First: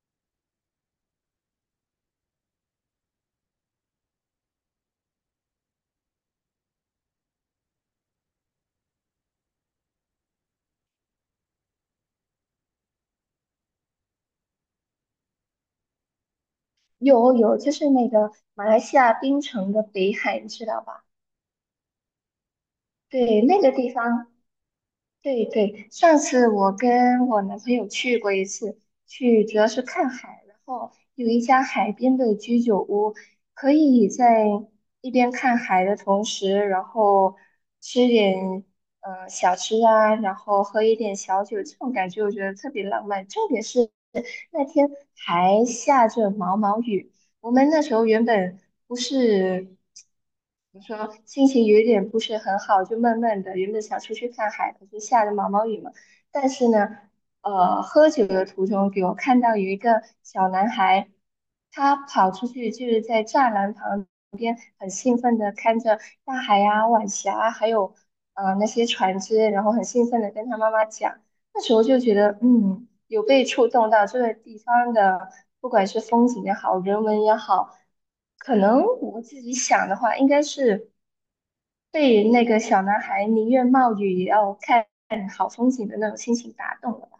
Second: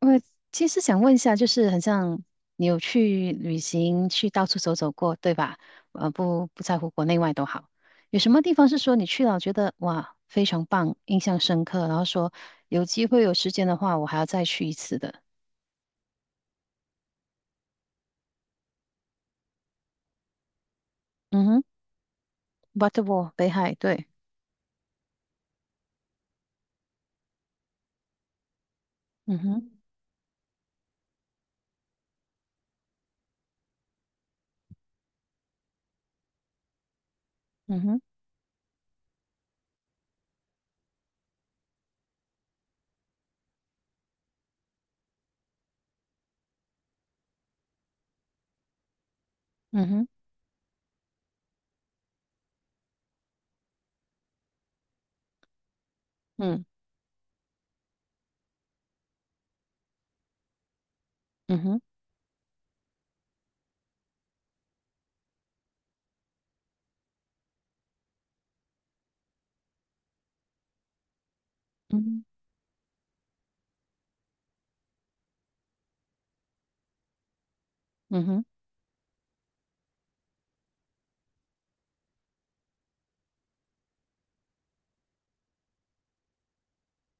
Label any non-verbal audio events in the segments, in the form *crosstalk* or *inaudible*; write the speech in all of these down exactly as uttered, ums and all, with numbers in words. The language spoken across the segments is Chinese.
我其实想问一下，就是很像你有去旅行，去到处走走过，对吧？呃，不不在乎国内外都好，有什么地方是说你去了觉得哇非常棒，印象深刻，然后说有机会有时间的话，我还要再去一次的。有有，就是那个马来西亚槟城的北海，你知道吧？嗯哼 b u t t e r w a l 对，北那个海，地对，方，对对。上次我跟我男朋友去过一次，嗯去主要哼，是看海，然后有一家海边的居酒屋，可以在一边看海的同时，然后嗯哼，吃点呃小吃啊，然后喝一点小酒，这种感觉我觉得特别浪漫。重点是那天还下着毛毛雨。我们那时候原本不是嗯哼，怎么说，心情有一点不是很好，就闷闷的。原本想出去看海，可是下着毛毛雨嘛。但嗯，是呢，呃，喝酒的途中给我看到有一个小男孩，嗯哼，他跑出去就是在栅栏旁边，很兴奋的看着大海啊、晚霞啊，还有呃那些船只，然后很兴奋的跟他妈妈讲。那时候嗯就觉哼，得，嗯，有被触动到这个地方的，不管是风景也好，人文也好，嗯哼。可能我自己想的话，应该是被那个小男孩宁愿冒雨也要看好风景的那种心情打动了吧。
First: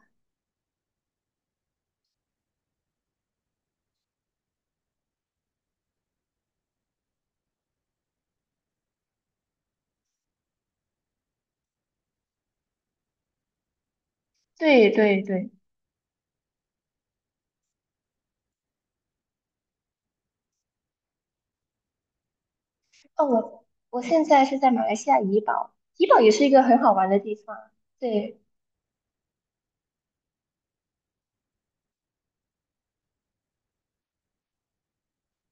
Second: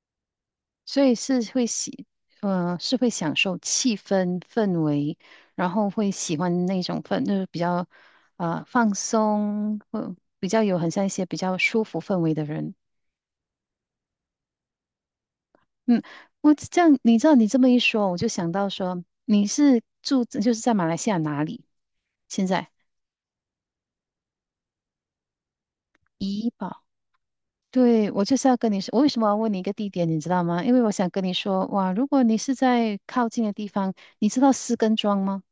所以是会喜，呃，是会享受气氛氛围，然后会喜欢那种氛，就是比较呃放松，或比较有很像一些比较舒服氛围的人。对对对，嗯，我这样，你知道你这么一说，我就想到说你是住就是在马来西亚哪里？现在哦，我我现在是在马来西亚怡保，怡保也是一怡个很保。好玩的地方。对，我就对，是要跟你说，我为什么要问你一个地点，你知道吗？因为我想跟你说，哇，如果你是在靠近的地方，你知道石根庄吗？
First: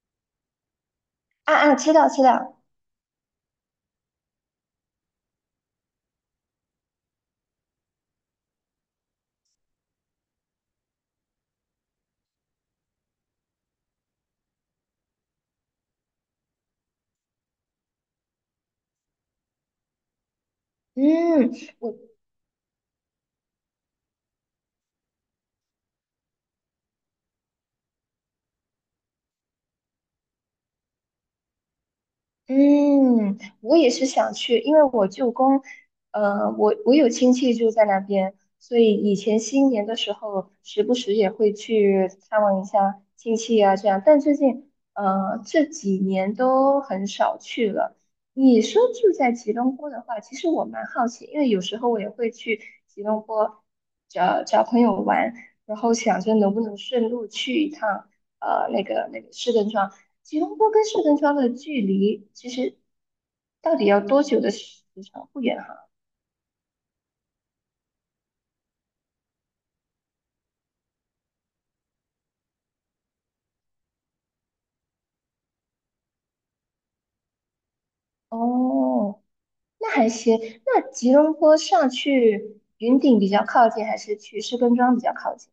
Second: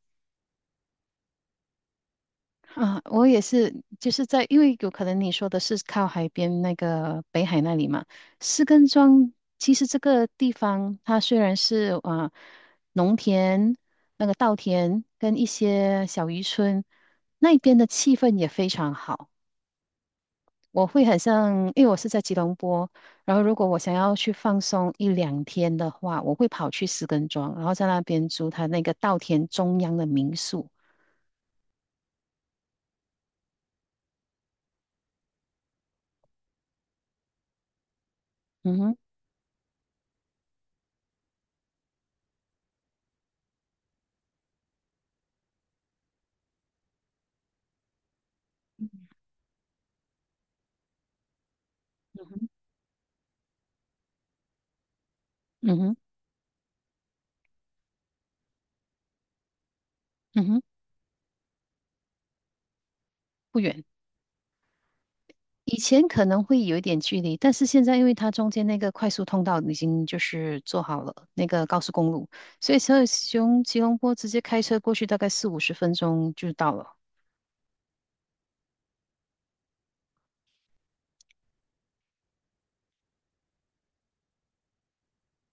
啊啊，知道知道，啊，我也是，就是在，因为有可能你说的是靠海边那个北海那里嘛，士根庄其实这个地方它虽然是啊、呃农田、那个稻田跟一些小渔村，那边的气氛也非常好。我会很嗯。像，因为我是我。在吉隆坡，然后如果我想要去放松一两天的话，我会跑去士根庄，然后在那边租他那个稻田中央的民宿。嗯，我也是想去，因为我舅公，呃，我我有亲戚住在那边，所嗯以哼，以前新年的时候，时不时也会去探望一下亲戚啊，这样。但最近，呃，这几年都很少去了。你说住在吉隆坡的话，其实我蛮好奇，因为有时候我也嗯会哼，去吉隆坡找找朋友玩，嗯然后哼，想着能不能顺路去一趟，呃，那个那个市政庄。吉嗯隆哼，坡跟圣根庄的距离其实不到远。底要多久的时长？不远以哈。前可能会有一点距离，但是现在因为它中间那个快速通道已经就是做好了那个高速公路，所以从吉隆吉隆坡直接开车过去大概四五十分钟就到了。哦，那还行。那吉隆坡上去云顶比较靠近，还是去士根庄比较靠近？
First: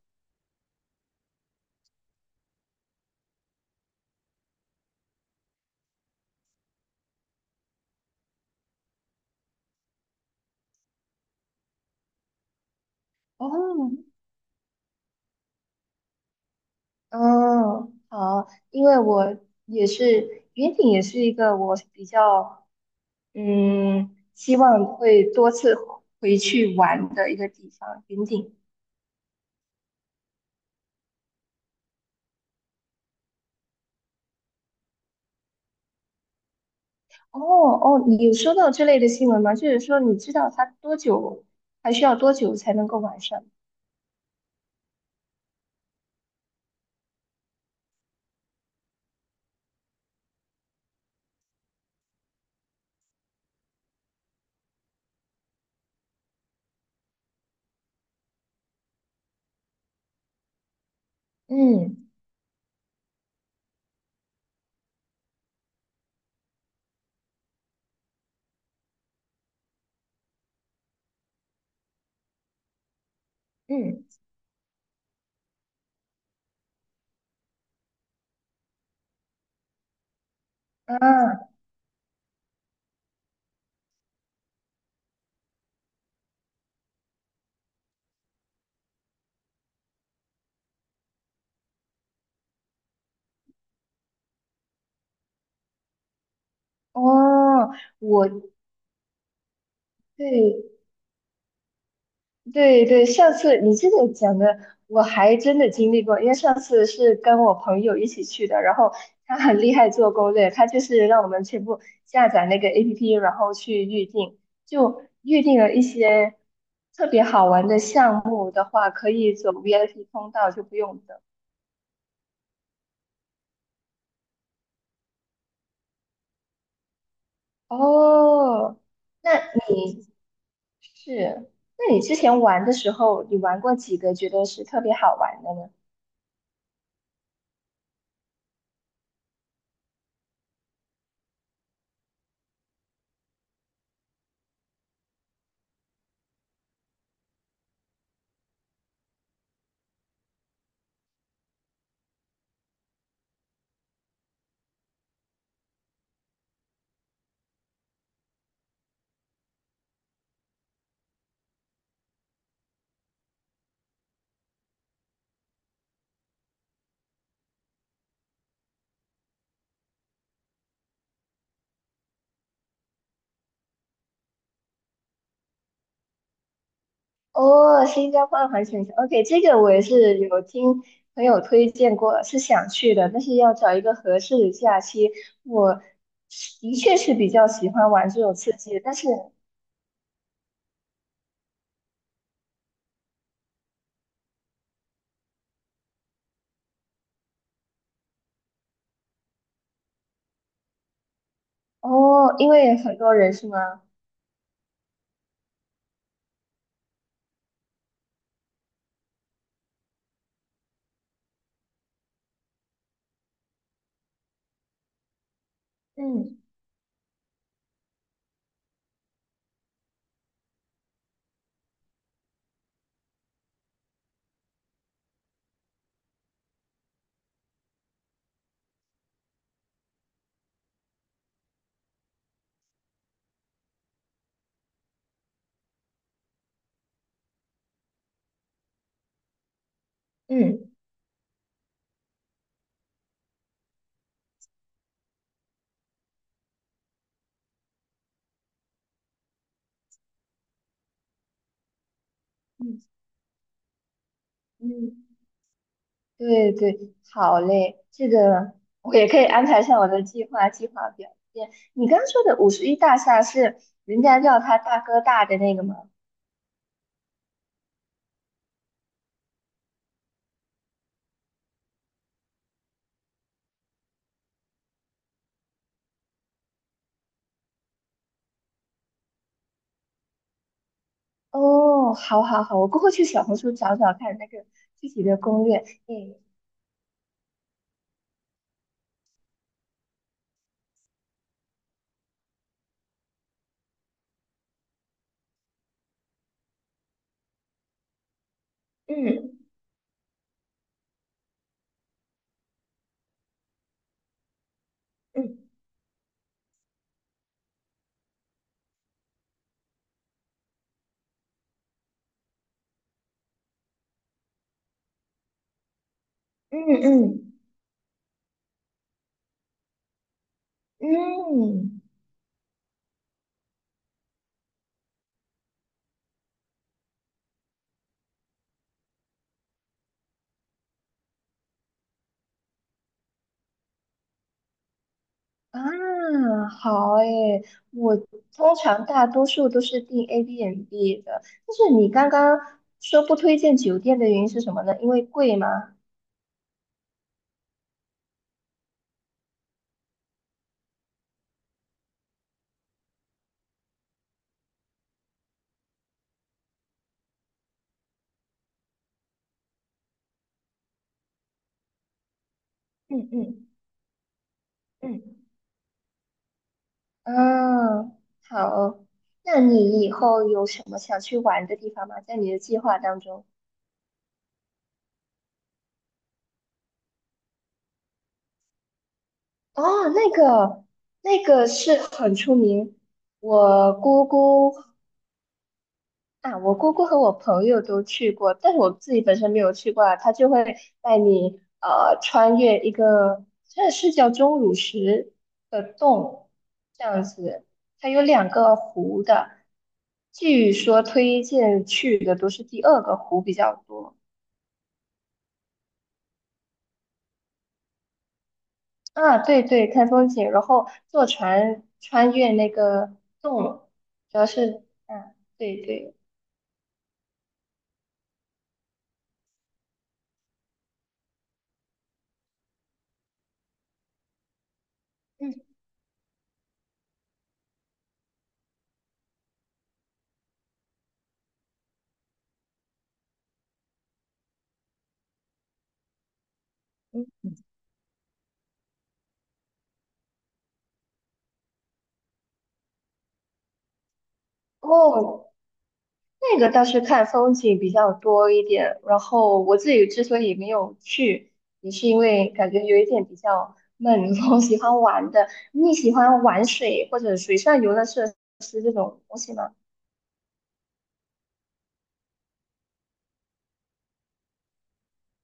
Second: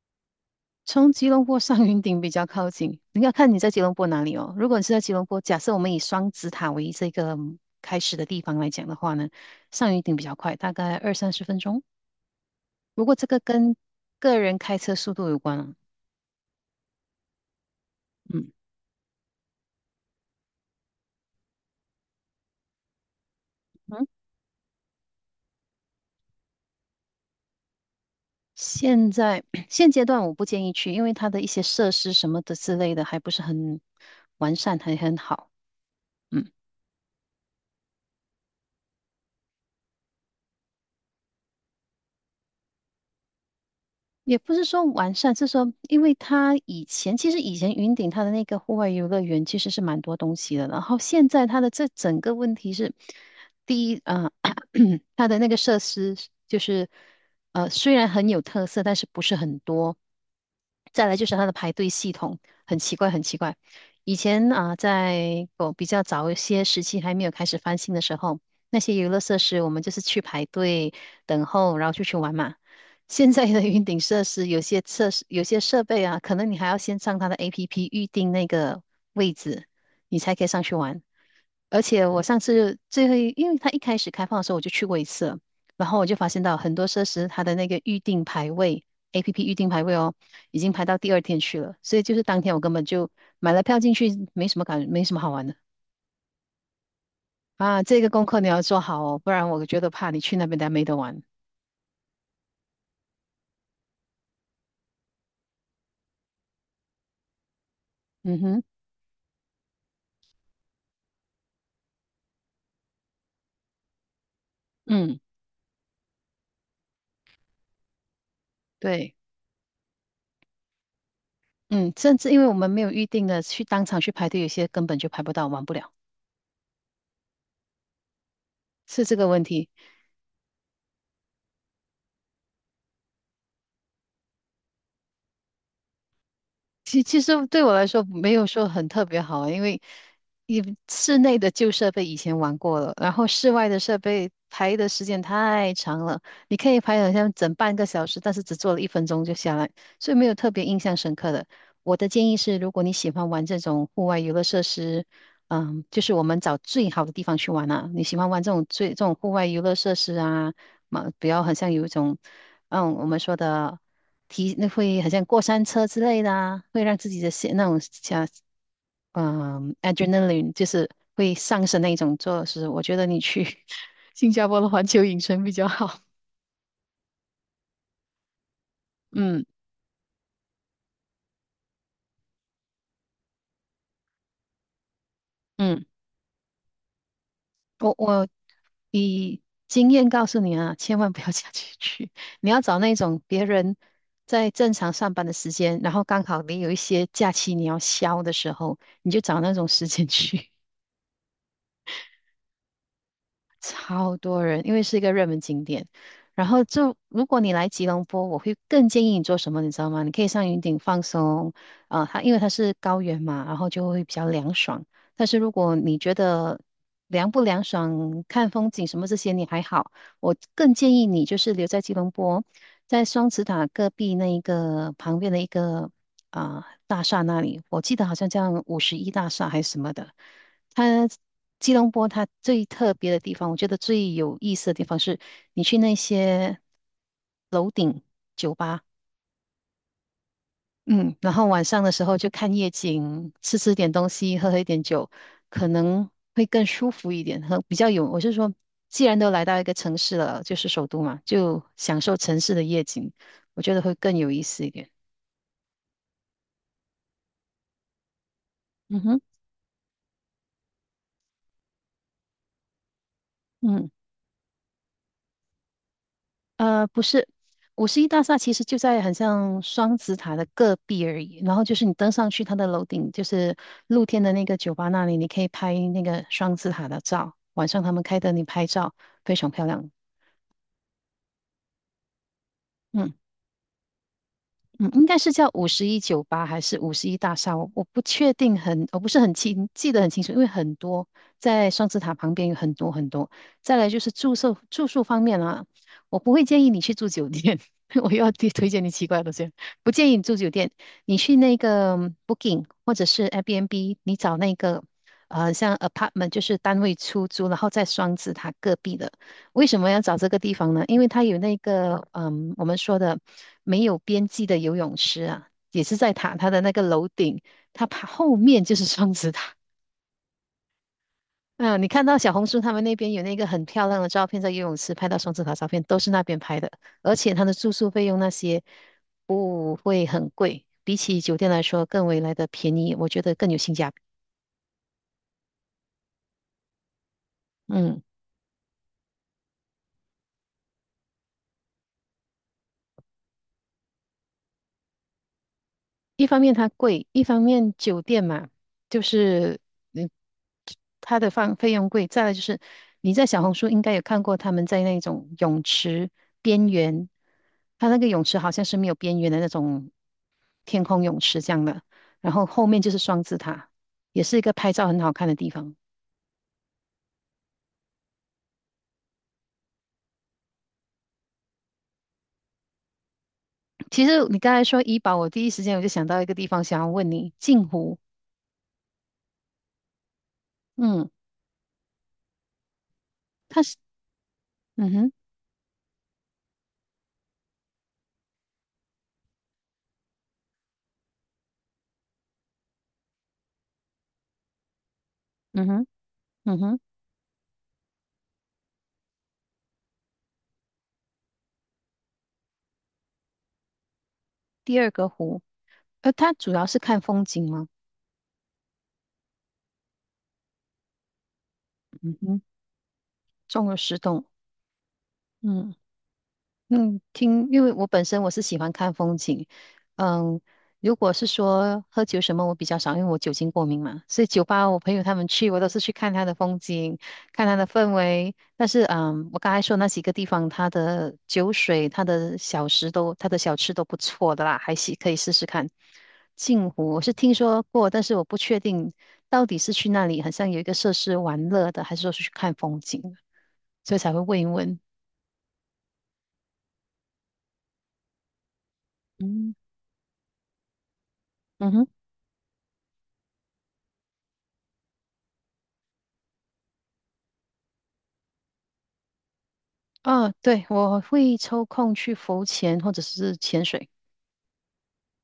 从吉隆坡上云顶比较靠近，你要看你在吉隆坡哪里哦。如果你是在吉隆坡，假设我们以双子塔为这个开始的地方来讲的话呢，上云顶比较快，大概二三十分钟。不过这个跟哦，个人开车速度有关啊。嗯，好，嗯。因为我也是云顶，也是一个我比较嗯嗯希望会多次回去玩的一个地方。云顶，现在 *clears throat* 现阶段我不建议去，因为它的一些设施什么的之类的还不是很完善，还很好。嗯。哦哦，你有收到这类的新闻吗？就是说，你知道它多久，还需要多久才能够完善？也不是说完善，是说因为它以前其实以前云顶它的那个户外游乐园其实是蛮多东西的，然后现在它的这整个问题是，第一，呃，*coughs* *clears throat* 它的那个设施就是呃虽然很有特色，但是不是很多。再来就是它的排队嗯系统很奇怪，很奇怪。以前啊、在我比较早一些时期还没有开始翻新的时候，那些游乐设施我们就是去排队等候，然后就去玩嘛。现在的云顶嗯，设施有些设施有些设备啊，可能你还要先上它的 A P P 预定那个位置，你才可以上去玩。啊，而且我上次最后一因为它一开始开放的时候我就去过一次了，然后我就发现到很多设施它的那个预定排位 A P P 预定排位哦，已经排到第二天去了，所以就是当天我根本就买了票进去，没什么感，没什么好玩的哦，啊。这个功我课你要做好哦，不然我觉得怕你去那边大家对没得玩。对对，上次你这个讲的，我还真的经历过，因为上次是跟我朋友一起嗯去的，哼，然后他很厉害做攻略，他就是让我们全部下载那个 A P P，然后去预定，就嗯，预定了一些特别好玩的项目的话，可对。以走 V I P 通道，就不用等。嗯，甚至因为我们没有预定的，去当场去排队，有些根本就排不到，玩不了，哦，是这个那问题。你是，那你之前玩的时候，你玩过几个觉得是特别好玩的呢？其其实对我来说没有说很特别好啊因为你室内的旧设备以前玩过了，然后室外的设备排的时间太长了，你可以排好像整半个小时，但是只做了一分钟就下来，所以没有特别印象深刻的。我的建议是，如果你喜欢玩这种户外游乐设施，嗯，就是我们找最好的地方去玩啊。你喜欢玩这种最这种户外游乐设施啊，嘛，不要好像有一种，嗯，我们说的提那会好像过山车之类的啊，会让自己的心那种想。嗯，adrenaline 就是会上升那一种做事。我觉得你去 *laughs* 新加坡的环球影城比较好。哦，新加坡的环球影城，OK，这嗯个我也是有听朋友推荐过，是想去的，但是要找一个合适的假期。我嗯，是的确是比较喜欢我玩这我种刺激的，但是以经验告诉你啊，千万不要假期去，你要找那种别人在正常上班的时间，然后刚好你有一些假期你要消的时候，你就找那种时间去。哦，因为很多人是吗？超多人，因为是一个热门景点。然后就如果你来吉隆坡，我会更建议你做什么，你知道吗？你可以上云顶放松，啊、它因为它是高原嘛，然后就会比较凉爽。但是如果你觉嗯得凉不凉爽、看风景什么这些你还好，我更建议你就是留在吉隆坡，在双子塔隔壁那一个旁边的一个啊、大厦那里，我记得好像叫五十一大厦还是什么的。它吉隆坡它最特别的地方，我觉得最有意思的地方是，你去那些吧，嗯。嗯，然后晚上的时候就看夜景，吃吃点东西，喝喝一点酒，可能会更舒服一点，和比较有，我是说，既然都来到一个城市了，就是首都嘛，就享受城市的夜嗯景，我觉得会更有意思一点。嗯。对对，好嘞，这个我嗯也可哼，以安排上我的计划计划表现。你刚刚说的五十一大厦是嗯。人家叫他大哥大的那个吗？呃，不是，五十一大厦其实就在很像双子塔的隔壁而已。然后就是你登上去它的楼顶，就是露天的那个酒吧那里，你可以拍那个双子塔的照。晚上他们开灯，你拍照非常漂亮。哦，好好好，我过后去嗯。小红书找找看那个具嗯，体应的该是攻叫略。五十一嗯酒吧还是五十一大厦，我我不确定很，我不是很清记得很清楚，因为很多在双子塔旁边有很多很多。再来就是住宿住宿方面啊，我不会建议你去住酒店，*laughs* 我又要推推荐你奇怪的嗯东西，不建议你住酒店，你去那个嗯 Booking 或者是 Airbnb，你找那个嗯呃像 apartment 就是单位出租，然后在双子塔隔壁的。为什么要找这个地方呢？因为它有那个，嗯，我们说的没有边际的游泳池啊，也是在塔它嗯的那个楼嗯顶，它爬后面就是双子塔。嗯嗯，你看到小红书他们那边有那个很漂亮的照片，在游泳池拍到双子塔照片，都是那边拍的，而且它的住宿费用那些不会很贵，比起酒店来说更为来的便宜，我觉得更有性价比。啊，好诶，我嗯。通常大多数都是订 a b n b 的，但是你刚刚说不推荐酒店的原因是什么呢？因为贵吗？一方面它贵，一方面酒店嘛，就是嗯，它的放费用贵。再来就是你在小红书应该有看过他们在那种泳池边缘，它那个泳池好像是没有边缘的那种天空泳池这样的，然后后面就是双子嗯塔，也是一个拍照很嗯，好看的地方。嗯，好。那你以后有什么想去玩的地方吗？在你的计划当中？其实你刚才说怡宝，我第一时间我就想到一个地方，想要问你，镜湖，哦，那个，嗯，那个是很出名。它我是，姑姑嗯哼，啊，我姑姑和我朋友都去过，但是我自己本身没有去过啊。他就会带你呃穿越一个，这是叫钟乳石的嗯哼，洞，嗯哼，这样子。它有两个湖的，据说推荐去的都是第二个湖比较多。第二个湖，呃，它主要是看风景吗？啊，对对，看风景，然后坐船穿嗯越哼，那个洞，中了十主栋。要是，嗯、啊，对嗯对，嗯，听，因为我本身我是喜欢看风景。嗯，如果是说喝酒什么，我比较少，因为我酒精过敏嘛。所以酒吧我朋友他们嗯，去，我都是去看他的风景，看他的氛围。但是嗯，我刚才说那几个地方，他的酒水、他的小食都、他的小吃都不错的啦，还是可以试试看。镜湖我是嗯，听说过，但是我不确定到底是去那里，好像有一个设施玩乐的，还是说是去看风景。所以才会问一问。哦，那个倒是看风景比较多一点，然后嗯我自己之所以没有去，也嗯是哼，因为感觉有一点比较闷，*laughs* 我喜欢玩的。你喜欢玩水或者水上游乐设施这种东西吗？啊，对，我会抽空去浮潜或者是潜水。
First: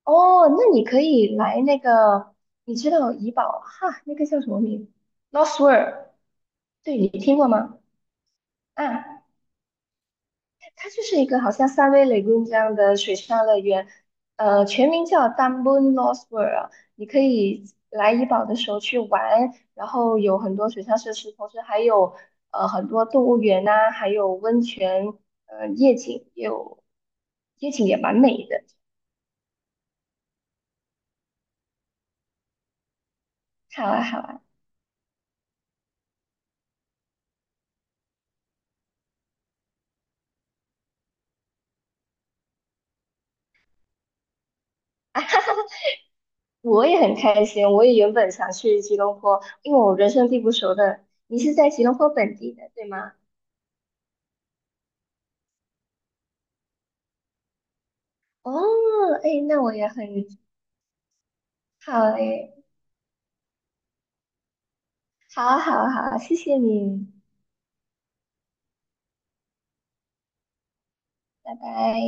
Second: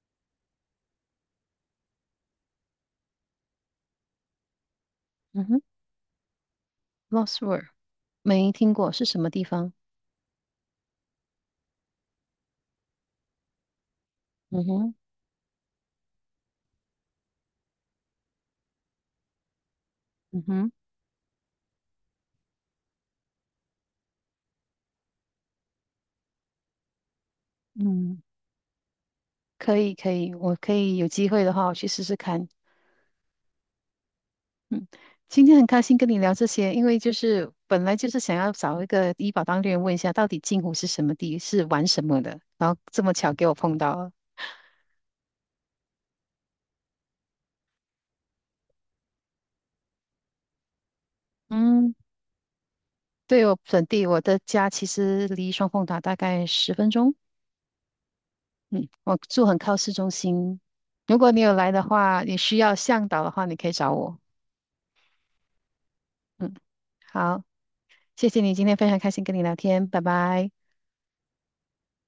哦，那你可以来那个，你知道怡宝哈，那个叫什么名嗯？Lost 哼，World，对，你听 Lost 过 World 吗？没听过是什啊。么地方？它就是一个好像三维雷公这样的水上乐园，嗯呃，全哼，名叫 d u m b u n Lost World。你可以来怡保的时候去玩，然后有嗯很多哼，水上设施，同时还有呃很多动物园呐、还有温泉，呃，夜景也有，夜景也蛮嗯美的，可以，可以，我可以有机会的话，我去试试看。好啊，好啊，嗯，今天很开心跟你聊这些，因为就是本来就是想要找一个医保当地人问一下，到底镜湖是什么地，是玩什么的，然后这么巧给我碰到了。我也很开心，我也原本想去吉隆坡，因为我人生地不熟的。你是在吉嗯隆坡本地的，对吗？对，我本地，我的家其实离双凤塔大概十分钟。哦，嗯，我哎，住很那我靠也市很中心。如果你有来的好话，你哎。需要向导的话，你可以找我。好啊好啊好啊谢嗯，谢你，好，谢谢你今天非常开心跟你聊天，拜拜。拜拜。